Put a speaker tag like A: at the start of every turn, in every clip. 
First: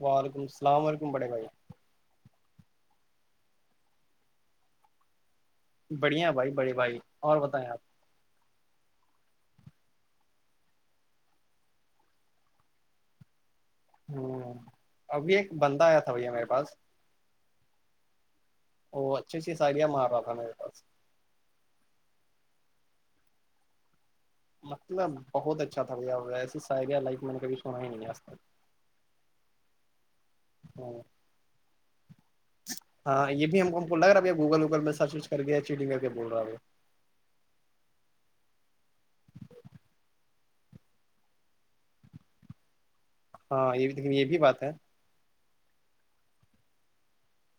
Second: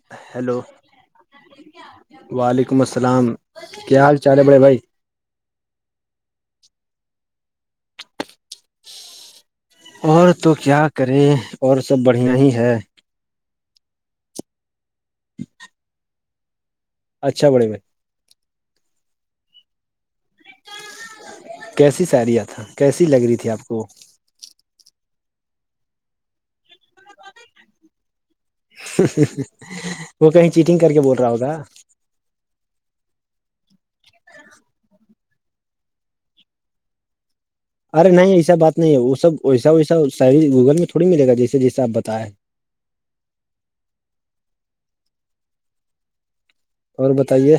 A: وعلیکم
B: ہیلو
A: السلام علیکم بڑے بھائی
B: وعلیکم السلام کیا حال چال ہے بڑے بھائی
A: بڑھیا بھائی بڑے بھائی اور بتائیں آپ
B: اور تو کیا کریں اور سب بڑھیا ہی ہے
A: ہوں ابھی ایک بندہ آیا تھا بھیا میرے پاس
B: اچھاڑے میں
A: وہ اچھی اچھی سایاں مارا تھا میرے پاس
B: کیسی ساریاں تھا کیسی لگ رہی تھی آپ کو
A: مطلب بہت اچھا تھا بھیا ویسے سا آ گیا لائف میں نے کبھی سنا ہی نہیں آج تک
B: وہ کہیں چیٹنگ کر کے بول رہا ہوگ
A: ہاں یہ بھی ہم کو بول رہا اب یہ گوگل ووگل میں سرچ وچ کر کے چیٹنگ کر کے بول رہا اب
B: ارے نہیں ایسا بات نہیں ہے وہ سب ویسا ویسا سا گوگل میں تھوڑی ملے گا جیسے جیسے آپ بتیں
A: ہاں یہ بھی لیکن یہ بھی بات ہے
B: اور بتائیے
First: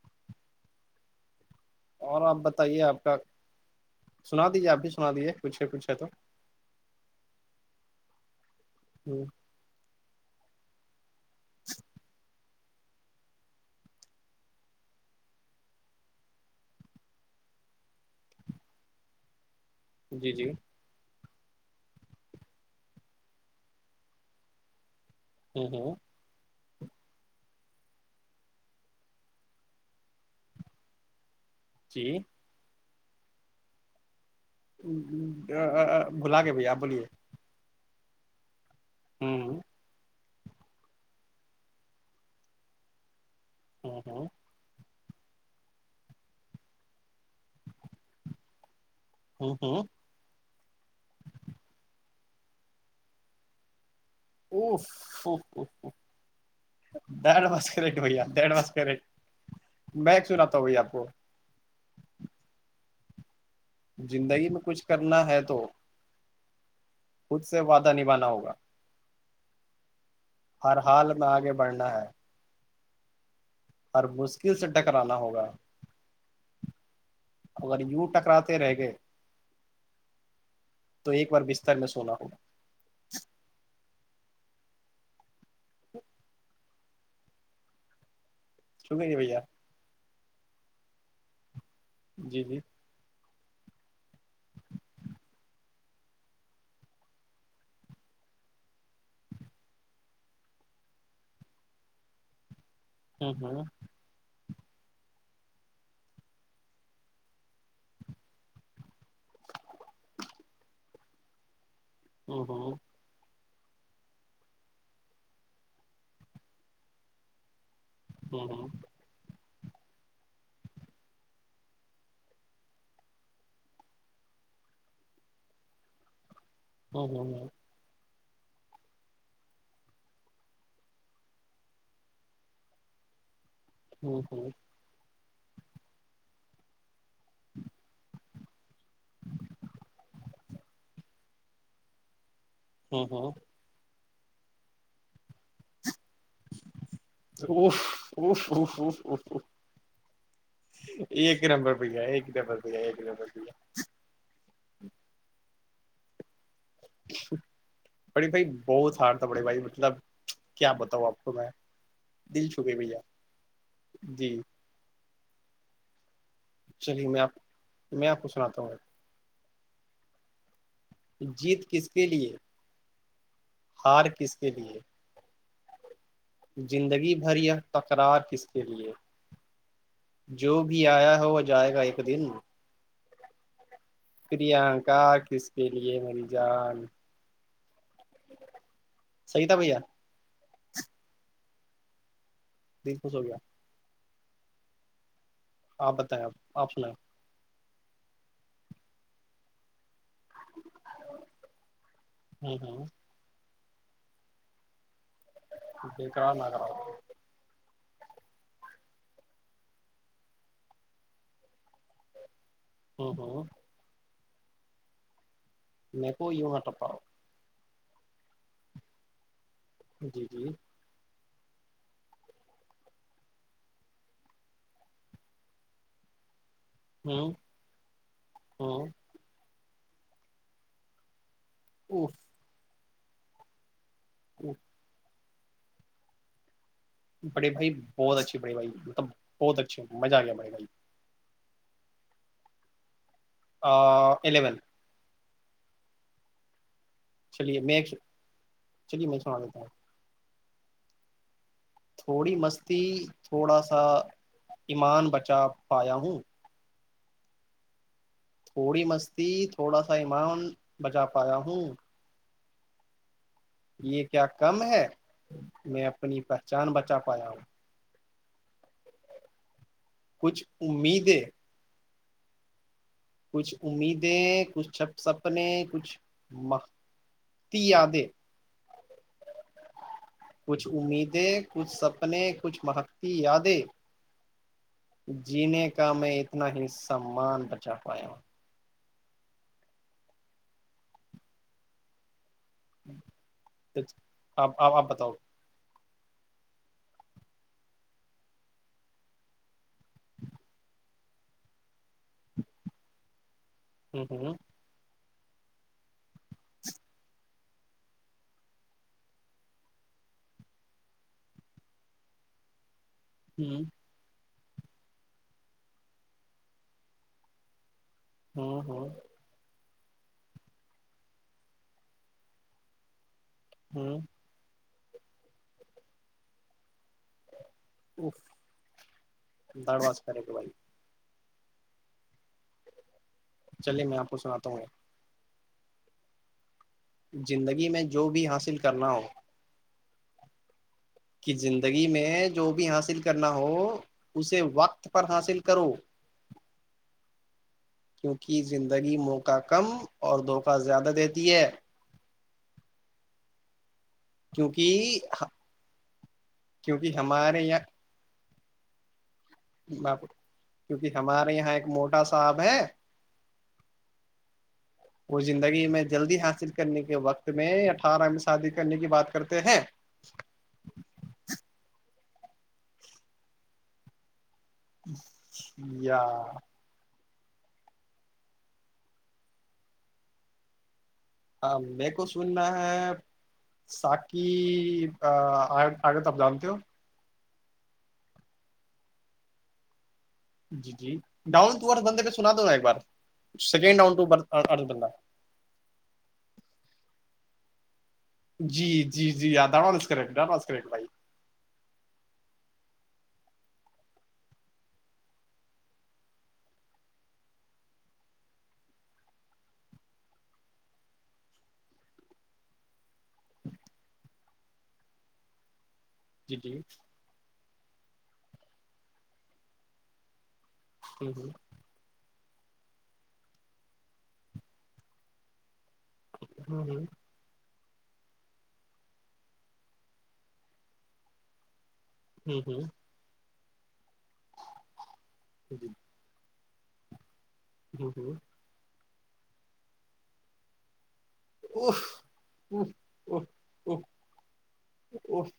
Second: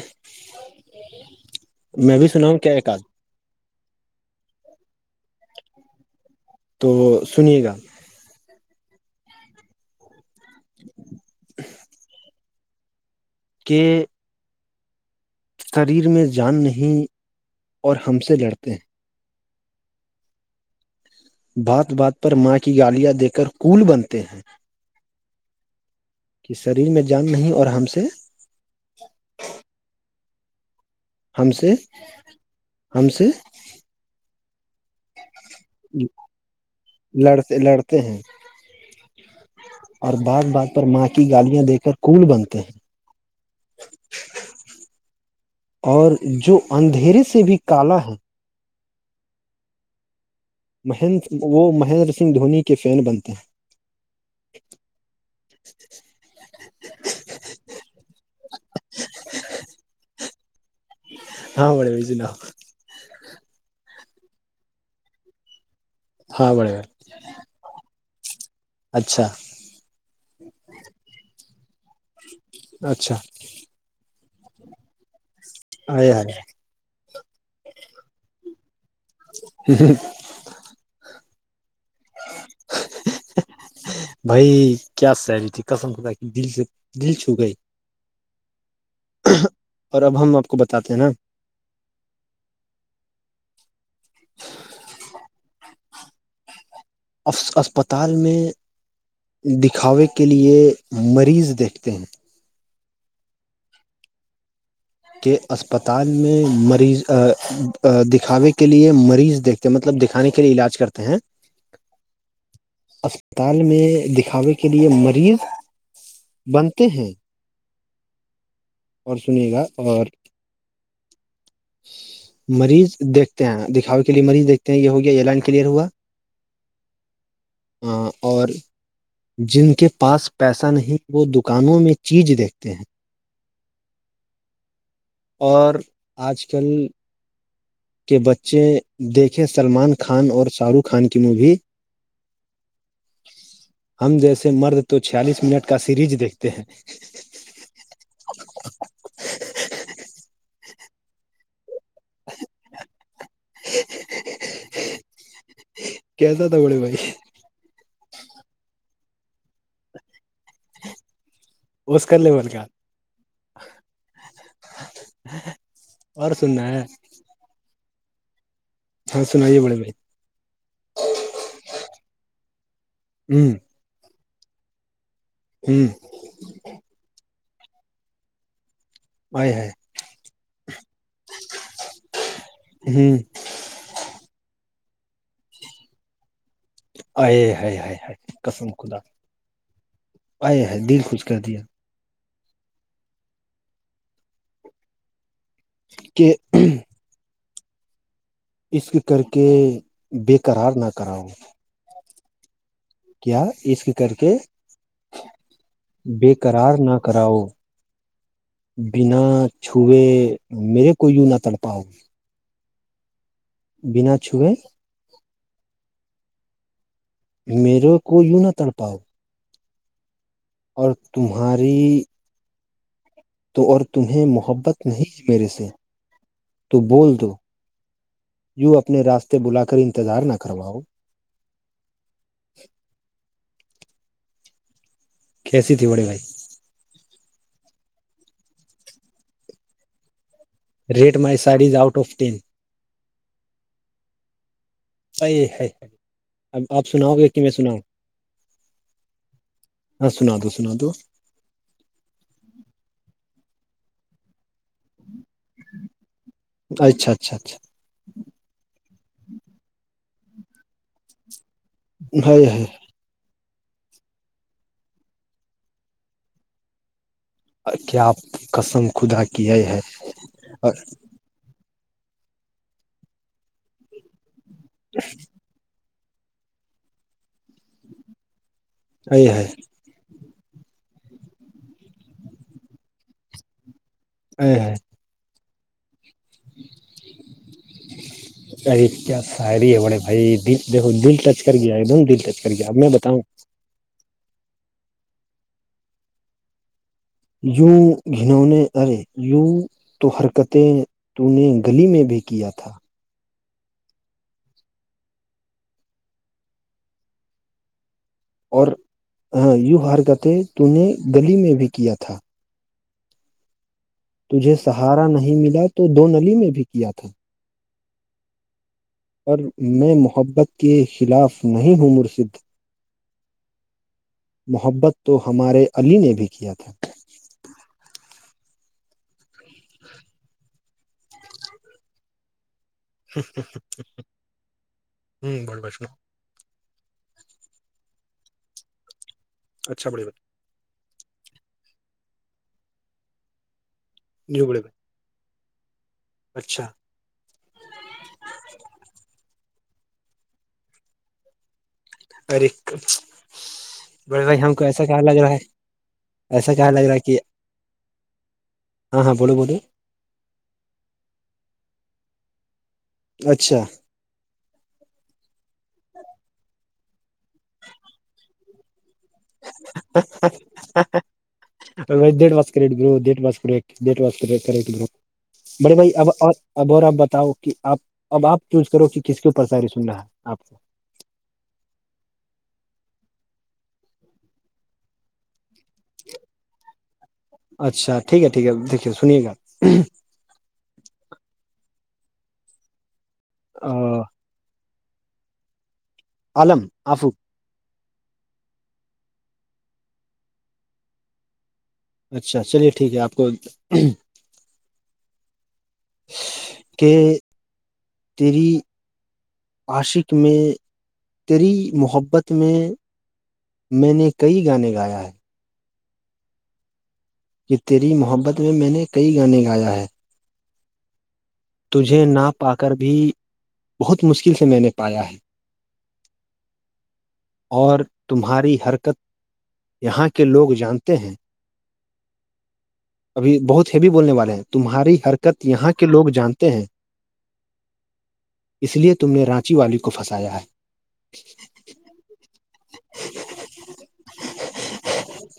B: میں
A: اور
B: بھی
A: آپ
B: سنا ہوں کیا
A: بتائیے
B: ایک آد
A: آپ کا سنا دیجیے آپ بھی سنا دیجیے کچھ ہے کچھ ہے تو
B: تو سنیے گا
A: جوں
B: [inaudible] کہ شریر میں جان نہیں اور ہم سے لڑتے ہیں
A: جی جی
B: بات بات پر ماں کی گالیاں دے کر کول بنتے ہیں
A: ہوں ہوں
B: کہ شریر میں جان نہیں اور ہم سے ہم سے
A: جی
B: ہم سے
A: جی
B: لڑتے لڑتے ہیں
A: ہوں
B: اور بات بات پر ماں کی گالیاں دے کر کول بنتے ہیں
A: ہوں ہوں
B: اور جو اندھیرے سے بھی کال ہے
A: ہوں ہوں
B: مہ وہ مہینندر سنگھ دھونی کے فین بنتے ہیں
A: ا ڈھ بس کریکٹ بھیا ڈھ باس کریکٹ میں سناتا ہوں بھیا آپ کو
B: ہاں بے نہ
A: زندگی میں کچھ کرنا ہے تو
B: ہاں بڑے بھائی
A: خود سے وعدہ نبھانا ہوگا
B: اچھا
A: ہر حال میں آگے بڑھنا ہے
B: اچھا
A: ہر مشکل سے ٹکرانا ہوگا
B: ارے ارے
A: اگر یوں ٹکراتے رہ گئے
B: ہ
A: تو ایک بار بستار میں سونا ہوگا
B: بھائی کیا سیلی تھی کسم خدا کی دل سے دل چھو گئی
A: شو کریے بھار
B: اور اب ہم آپ کو بتاتے ہیں نا
A: جی جی
B: اسپتال میں دکھاوے کے لیے مریض دیکھتے ہیں
A: ہوں ہوں
B: کہ اسپتال میں مریض دکھاوے کے لیے مریض دیکھ مطلب دکھانے کے لیے علاج کرتے ہیں
A: ہوں
B: اسپتال میں دکھاوے کے لیے مریض بنتے ہیں
A: ہاں ہاں
B: اور سنیے گا اور مریض دیکھتے ہیں دکھاے کے لیے مریض دیکھتے ہیں یہ ہو گیا یہ لائن کلیئر ہوا
A: ہاں ہاں ہاں
B: ہ اور جن کے پاس پیسہ نہیں وہ دکانوں میں چیز دیکھتے ہیں
A: ہوں ہوں
B: اور آج کل
A: [inaudible]
B: کے بچے دیکھے سلمان خان اور شاہ رخ خان کی مووی
A: ہوں ہوں
B: ہم جیسے مرد تو چھیالیس منٹ کا سیریز دیکھتے ہیں
A: روووو یہ ایک ہی نمبر بھیا ایک د بھیا ایک د بدھیا
B: کیس تھا بڑے بھائی
A: بڑے بھائی بہت ہار تھا بڑے بھائی مطلب کیا بتاؤ آپ کو میں
B: اس کا لیول
A: دل
B: کا
A: چھپے بھیا جی
B: ہ
A: چلیے میں آپ میں آپ کو سناتا ہوں
B: ہاں سنائیے بولے بھائی
A: جیت کس کے لئے
B: ہ
A: ہار کس کے لئے
B: ہوں
A: زندگی بھر تکرار کس کے لیے
B: بائے ہےائے
A: جو بھی آیا ہو جائے گا ایک دن
B: ہوں
A: پانکا کس کے لیے میری جان
B: آئے ہائے ہائے ہائے کسم خدا
A: صحیح تھا بھیا
B: آئے ہائے دل خوش کر دیا
A: تیس سو سو گپیا آپ بتائیں آپ
B: کہ
A: آپ ل
B: اس کے کر کے بےقرار نہ کراؤ
A: ہوں ہوں
B: کیا اس کر کے بے
A: بےیکار نہ
B: قرار
A: کراؤ
B: نہ کراؤ بنا چھئے میرے کو یوں نہ تڑ پاؤ گی
A: ہوں ہوں
B: بنا چھوے
A: مکو ونٹ پرر
B: میرے کو یوں نہ تڑپاؤ
A: جی جی
B: اور تمہاری تو اور تمہیں محبت نہیں میرے سے تو بول
A: ہ
B: دو یوں
A: ہ
B: اپنے راستے بلا کر انتظار نہ کرواؤ
A: اوف جی
B: کھیسی ت وڑے بائی
A: بڑے بھائی بہت اچھے بڑے بھائی مطلب بہت اچھے مہ آ گیا بڑے بھائی
B: rate my saris out of ten
A: eleven
B: صحیح ہے ہے اب آپ سناؤ گے کہ میں سناؤ
A: چلیے میں سنا دیتا ہوں
B: ہاں سنا دو سنا دو
A: تھوڑی مستی تھوڑا سا ایمان بچا پایا ہوں
B: اچھا اچھا اچھا
A: تھوڑی مستی تھوڑا سا ایمان بجا پایا ہوں
B: ہے
A: یہ کیا کم ہے میں اپنی پہچان بچا پایا ہوں
B: کیا قسم خدا کی ہے
A: کچھ
B: اور
A: امیدیں کچھ امیدیں کچھ چھپ سپنے کچھ متی یادیں
B: اہے
A: کچھ امیدیں کچھ سپنے کچھ مہتی یادیں
B: ا ہ
A: جینے کا میں اتنا ہی سامان بچا پایا
B: ارے کیا ساعری ہے بڑے بھائی د دھو دل ٹچ کر گیا ایک دم دل ٹچ کر گیا اب میں بتاؤں
A: آپ آپ آپ بتاؤ
B: یوں گھنونے ارے ی تو حرکتیں تو نے گلی میں بھی کیا تھا
A: ہوں ہوں
B: اور ہ یوں حرکتیں تو نے گلی میں بھی کیا تھا
A: [inaudible]
B: تجھے سہارا نہیں ملا تو دو نلی میں بھی کیا تھا
A: ہوں ہوں
B: پر میں محبت کے خلاف نہیں ہوں مرسد
A: ہوں
B: محبت تو ہمارے علی نے بھی کیا تھا
A: درواز کرے بھائی چلے میں آپ کو سناتا ہوں
B: ہوں بڑ بیشنا
A: زندگی میں جو بھی حاصل کرنا ہو
B: اچھا بڑیات
A: کہ زندگی میں جو بھی حاصل کرنا ہو اسے
B: نیو بڑے بھائی
A: وقت پر حاصل کرو
B: اچھا
A: کیونکہ زندگی موقع کم اور دھوکہ زیادہ دیتی ہے
B: ارق بے بھائی ہم کو ایسا کہا
A: کیونکہ
B: لگ رہا ہے ایسا کہا لگ رہا
A: کیونکہ
B: ہے کہ
A: ہمارے یہاں
B: ہاں ہاں بو بو
A: کیونکہ ہمارے یہاں ایک موٹا صاحب ہے
B: اچھا
A: وہ زندگی میں جلدی حاصل کرنے کے وقت میں یا اٹھارہ میں شادی کرنے کی بات کرتے ہیں
B: did wash cut do did ماس کو ایک د واس کر بڑے بھائی
A: یا
B: اب اب اور آپ بتاؤ کہ آپ اب آپ چوز کرو کہ کس کے اوپر سااری سن رہ ہے آپ کو
A: ہاں میر کو سننا ہے ساکی آگے تب جانتے ہو
B: اچھا ٹھیک ہے ٹھیک ہے دیکھیے سنیے گا
A: جی جی ڈاؤن ٹو ارھ بندے پہ سنا دووں میںا ایک بار سیکنڈ ڈاؤن
B: گا
A: ٹو ارھ بندہ
B: علم آفوق
A: جی جی جی ڈانوس کرے گ ڈانس کرے گ بھائی
B: اچھا چلیے ٹھیک ہے آپ کو کہ تیری عاشق میں تیری محبت میں میں نے کئی گانے گایا ہے
A: جی جی
B: کہ تیری محبت میں میں نے کئی گانے گایا ہے
A: ہوں ہوں
B: تجھے نہا پا کر بھی بہت مشکل سے میں نے پایا ہے
A: ہوں جی
B: اور تمہاری حرکت یہاں کے لوگ جانتے ہیں
A: ہوں ہوں
B: ابھی بہت ہیوی بولنے والے ہیں تمہاری حرکت
A: ہوں
B: یہاں کے لوگ جانتے ہیں
A: جی جی
B: اس لیے تم نے رانچی والی کو پھنسایا ہے
A: [unintelligible] [unintelligible]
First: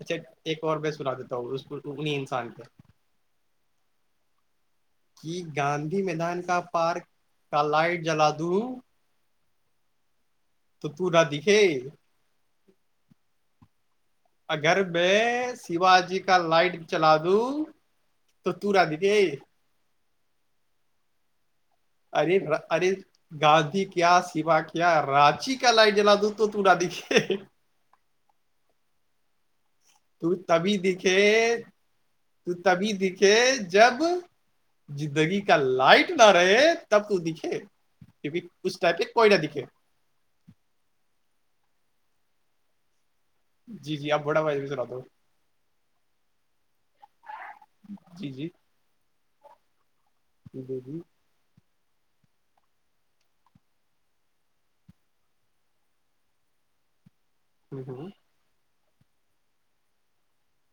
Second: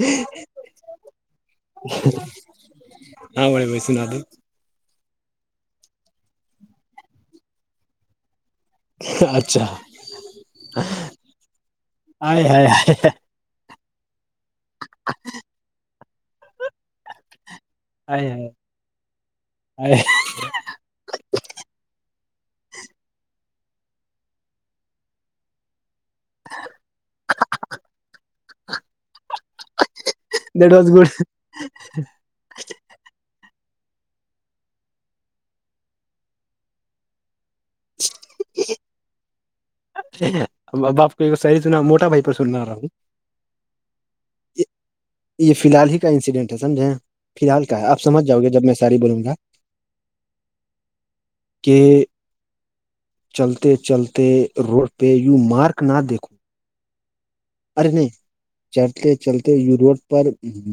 A: اچھا ایک اور میں سنا دیتا ہوں اس اگنی انسان پ
B: ہاں بھائی بھی سنا دی
A: کہ گاندھی میدان کا پارک کا لائٹ جلا دوں
B: اچھا
A: تو پورا دکھے اگر میں شیوا جی کا لائٹ بھی چلا دوں تو تو نہ دکھے
B: [unintelligible]
A: اری ار گاندھی کیا سیوا کیا راچی کا لائ جلا د تو تورا دیککھے
B: [unintelligible]
A: تو
B: دیٹ
A: تبھی
B: واز گڈ
A: دکھے تو تبھی دکھے جب زندگی کا لائٹ نہ رہے تب تو دکھے کیونکہ اس ٹائپ پر کوئی ن دکھے
B: اچ اب آپ کو شاعری سنا موٹا بھائی پر سنا رہا ہوں
A: جی جی آپ بڑا بھائی پی سنا دو
B: یہ فی الحال ہی کا انسیڈنٹ ہے سمجھیں فی الحال کا ہے آپ سمجھ
A: جی جی
B: جاؤگے جب میں شاعری بولوں گا
A: جی جی
B: کہ چلتے چلتے روڈ پہ یو مارک نہ دیکھو ارے نہیں چلتے چلتے یو روڈ پر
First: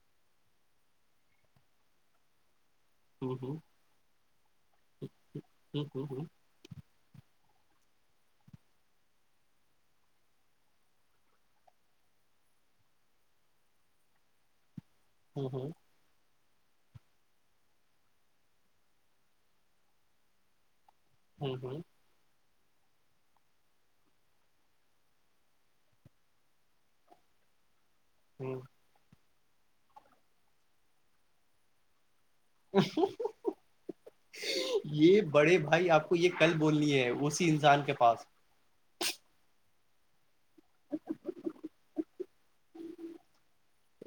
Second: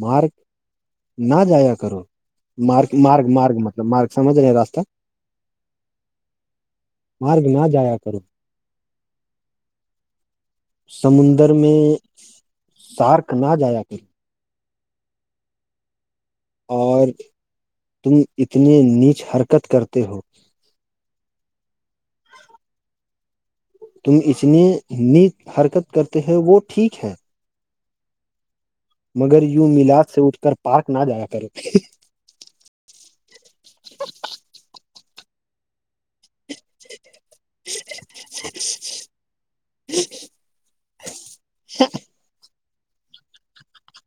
B: مارک نہ جایا کرو مارک مارگ مارگ مطلب مارگ سمجھ رہے راستہ مارگ نہ جایا کرو سمندر اندر میں سارک نہ جایا کر
A: ہوں ہوں
B: اور تم اتنے نیچ حرکت کرتے ہو
A: ہوں ہوں
B: تم اتنی ن حرکت کرتے ہیں وہ ٹھیک ہے
A: ہوں
B: مگر یوں میلاد سے اٹھ کر پارک نہ جایا کرو
A: یہ بڑے بھائی آپ یہ کل بولنی ہے اسی انسان کے پاس
B: [inaudible]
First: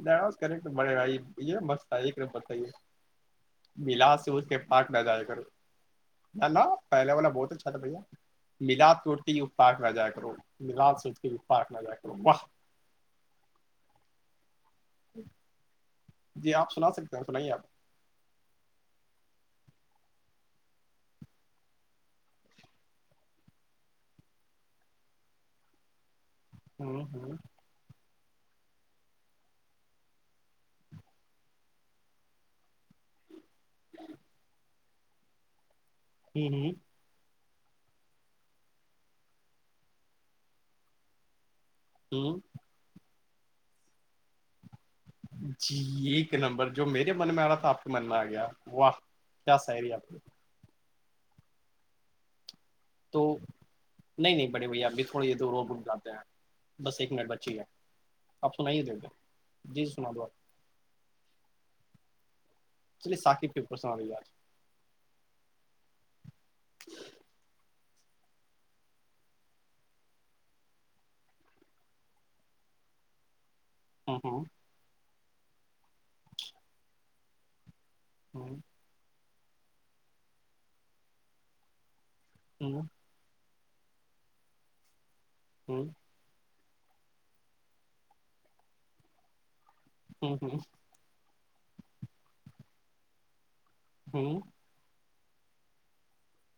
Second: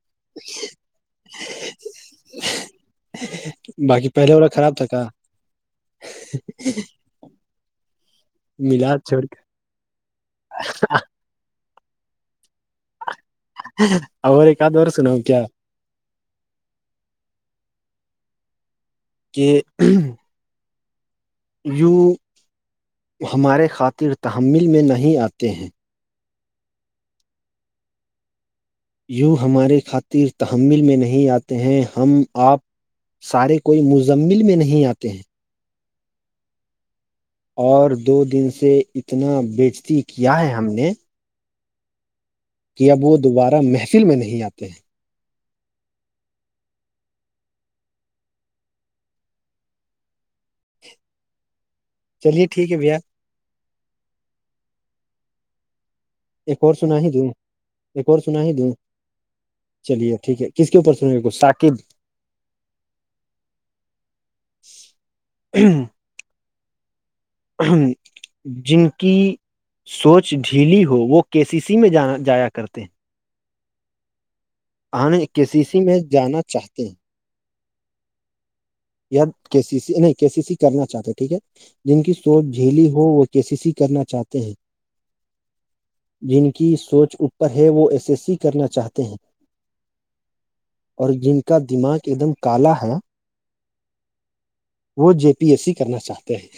A: دا کرٹر بڑے بھائی یہ مست تھا ایک نمبر تھا یے
B: باقی
A: میلاد سے
B: پہلے والا
A: اٹھ کر
B: خراب تھا
A: پارک نا
B: کا
A: جایا کروں نہ نہ پہلے والا بہت اچھا تھا بھیا میلاد
B: ملاد
A: سے
B: چھوڑ
A: اٹھک یو پارک نا جایا کرو میلاد سے اٹھکے یو پارک نا جایا کرو وہ
B: اور ایک ات اور سناؤ کیا
A: جی آپ سنا سکتے ہیں سنائیے آپ
B: کہ یوں ہمارے خاطر تحمل میں نہیں آتے ہیں
A: ہوں ہوں
B: یوں ہمارے خاطر تحمل میں نہیں آتے ہیں ہم آپ سارے کوئی مزمل میں نہیں آتے ہیں
A: ہی ہ
B: اور دو دن سے اتنا بیجتی کیا ہے ہم نے
A: ہوں
B: کہ اب وہ دوبارہ محفل میں نہیں آتے ہیں
A: جی ایک نمبر جو میرے من میں آ رہا تھا آپ کے من میں آ گیا واہ کیا سیری آپ کی
B: چلیے ٹھیک ہے بھیا
A: تو نہیں نہیں بڑے بھیا اب بھی تھوڑی یہ د ر رک جاتے ہیں
B: ایک اور سنا
A: بس
B: ہی
A: ایک
B: دوں
A: منٹ بچی ہے
B: ایک اور سنا ہی
A: آپ
B: د
A: سنائیے دے دیں جی سنا
B: چلیے
A: دو آپ
B: ٹھیک ہے کس کے اوپرسن کو سااکب
A: چلیے ساقب پپر سنوی بات ہے
B: ہ ہم جن کی سوچ ڈھیلی ہو وہ کے سی سی میں جانا جایا کرتے ہیں
A: ہوں ہوں
B: ہمیں کسی سی میں جانا چاہتے ہیں
A: ہوں
B: یا کے سی سی نہیں کے سی سی کرنا چاہتے ٹھیک ہے جن کی سوچ
A: ہوں
B: جھیلی ہو وہ کیسیسیی کرنا چاہتے ہیں
A: ہوں
B: جن کی سوچ اوپر ہے وہ ایسےسیی کرنا چاہتے ہیں
A: ہوں ہ
B: اور جن کا دماغ ایک دم کالا ہے
A: جی
B: وہ جے پی ایس سی کرنا چاہتے ہیں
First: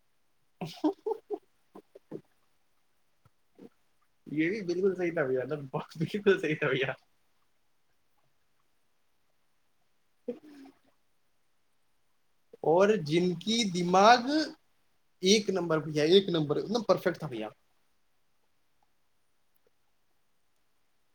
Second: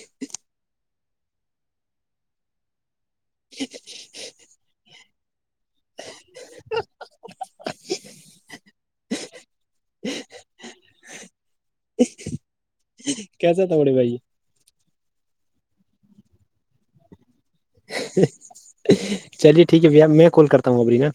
A: اا
B: جیک
A: یہ بھی بالکل صحیح تھا بھیا نا ب بالکل صح تھا بھیا
B: [inaudible]
A: اور جن کی
B: کیسا تھا بڑے بھائی
A: دماغ ایک نمبر بھیا ایک نمبر ایک دم پرفیکٹ تھا بھیا
B: چلیے ٹھیک ہے بھیا میں کال کرتا ہوں ابری نا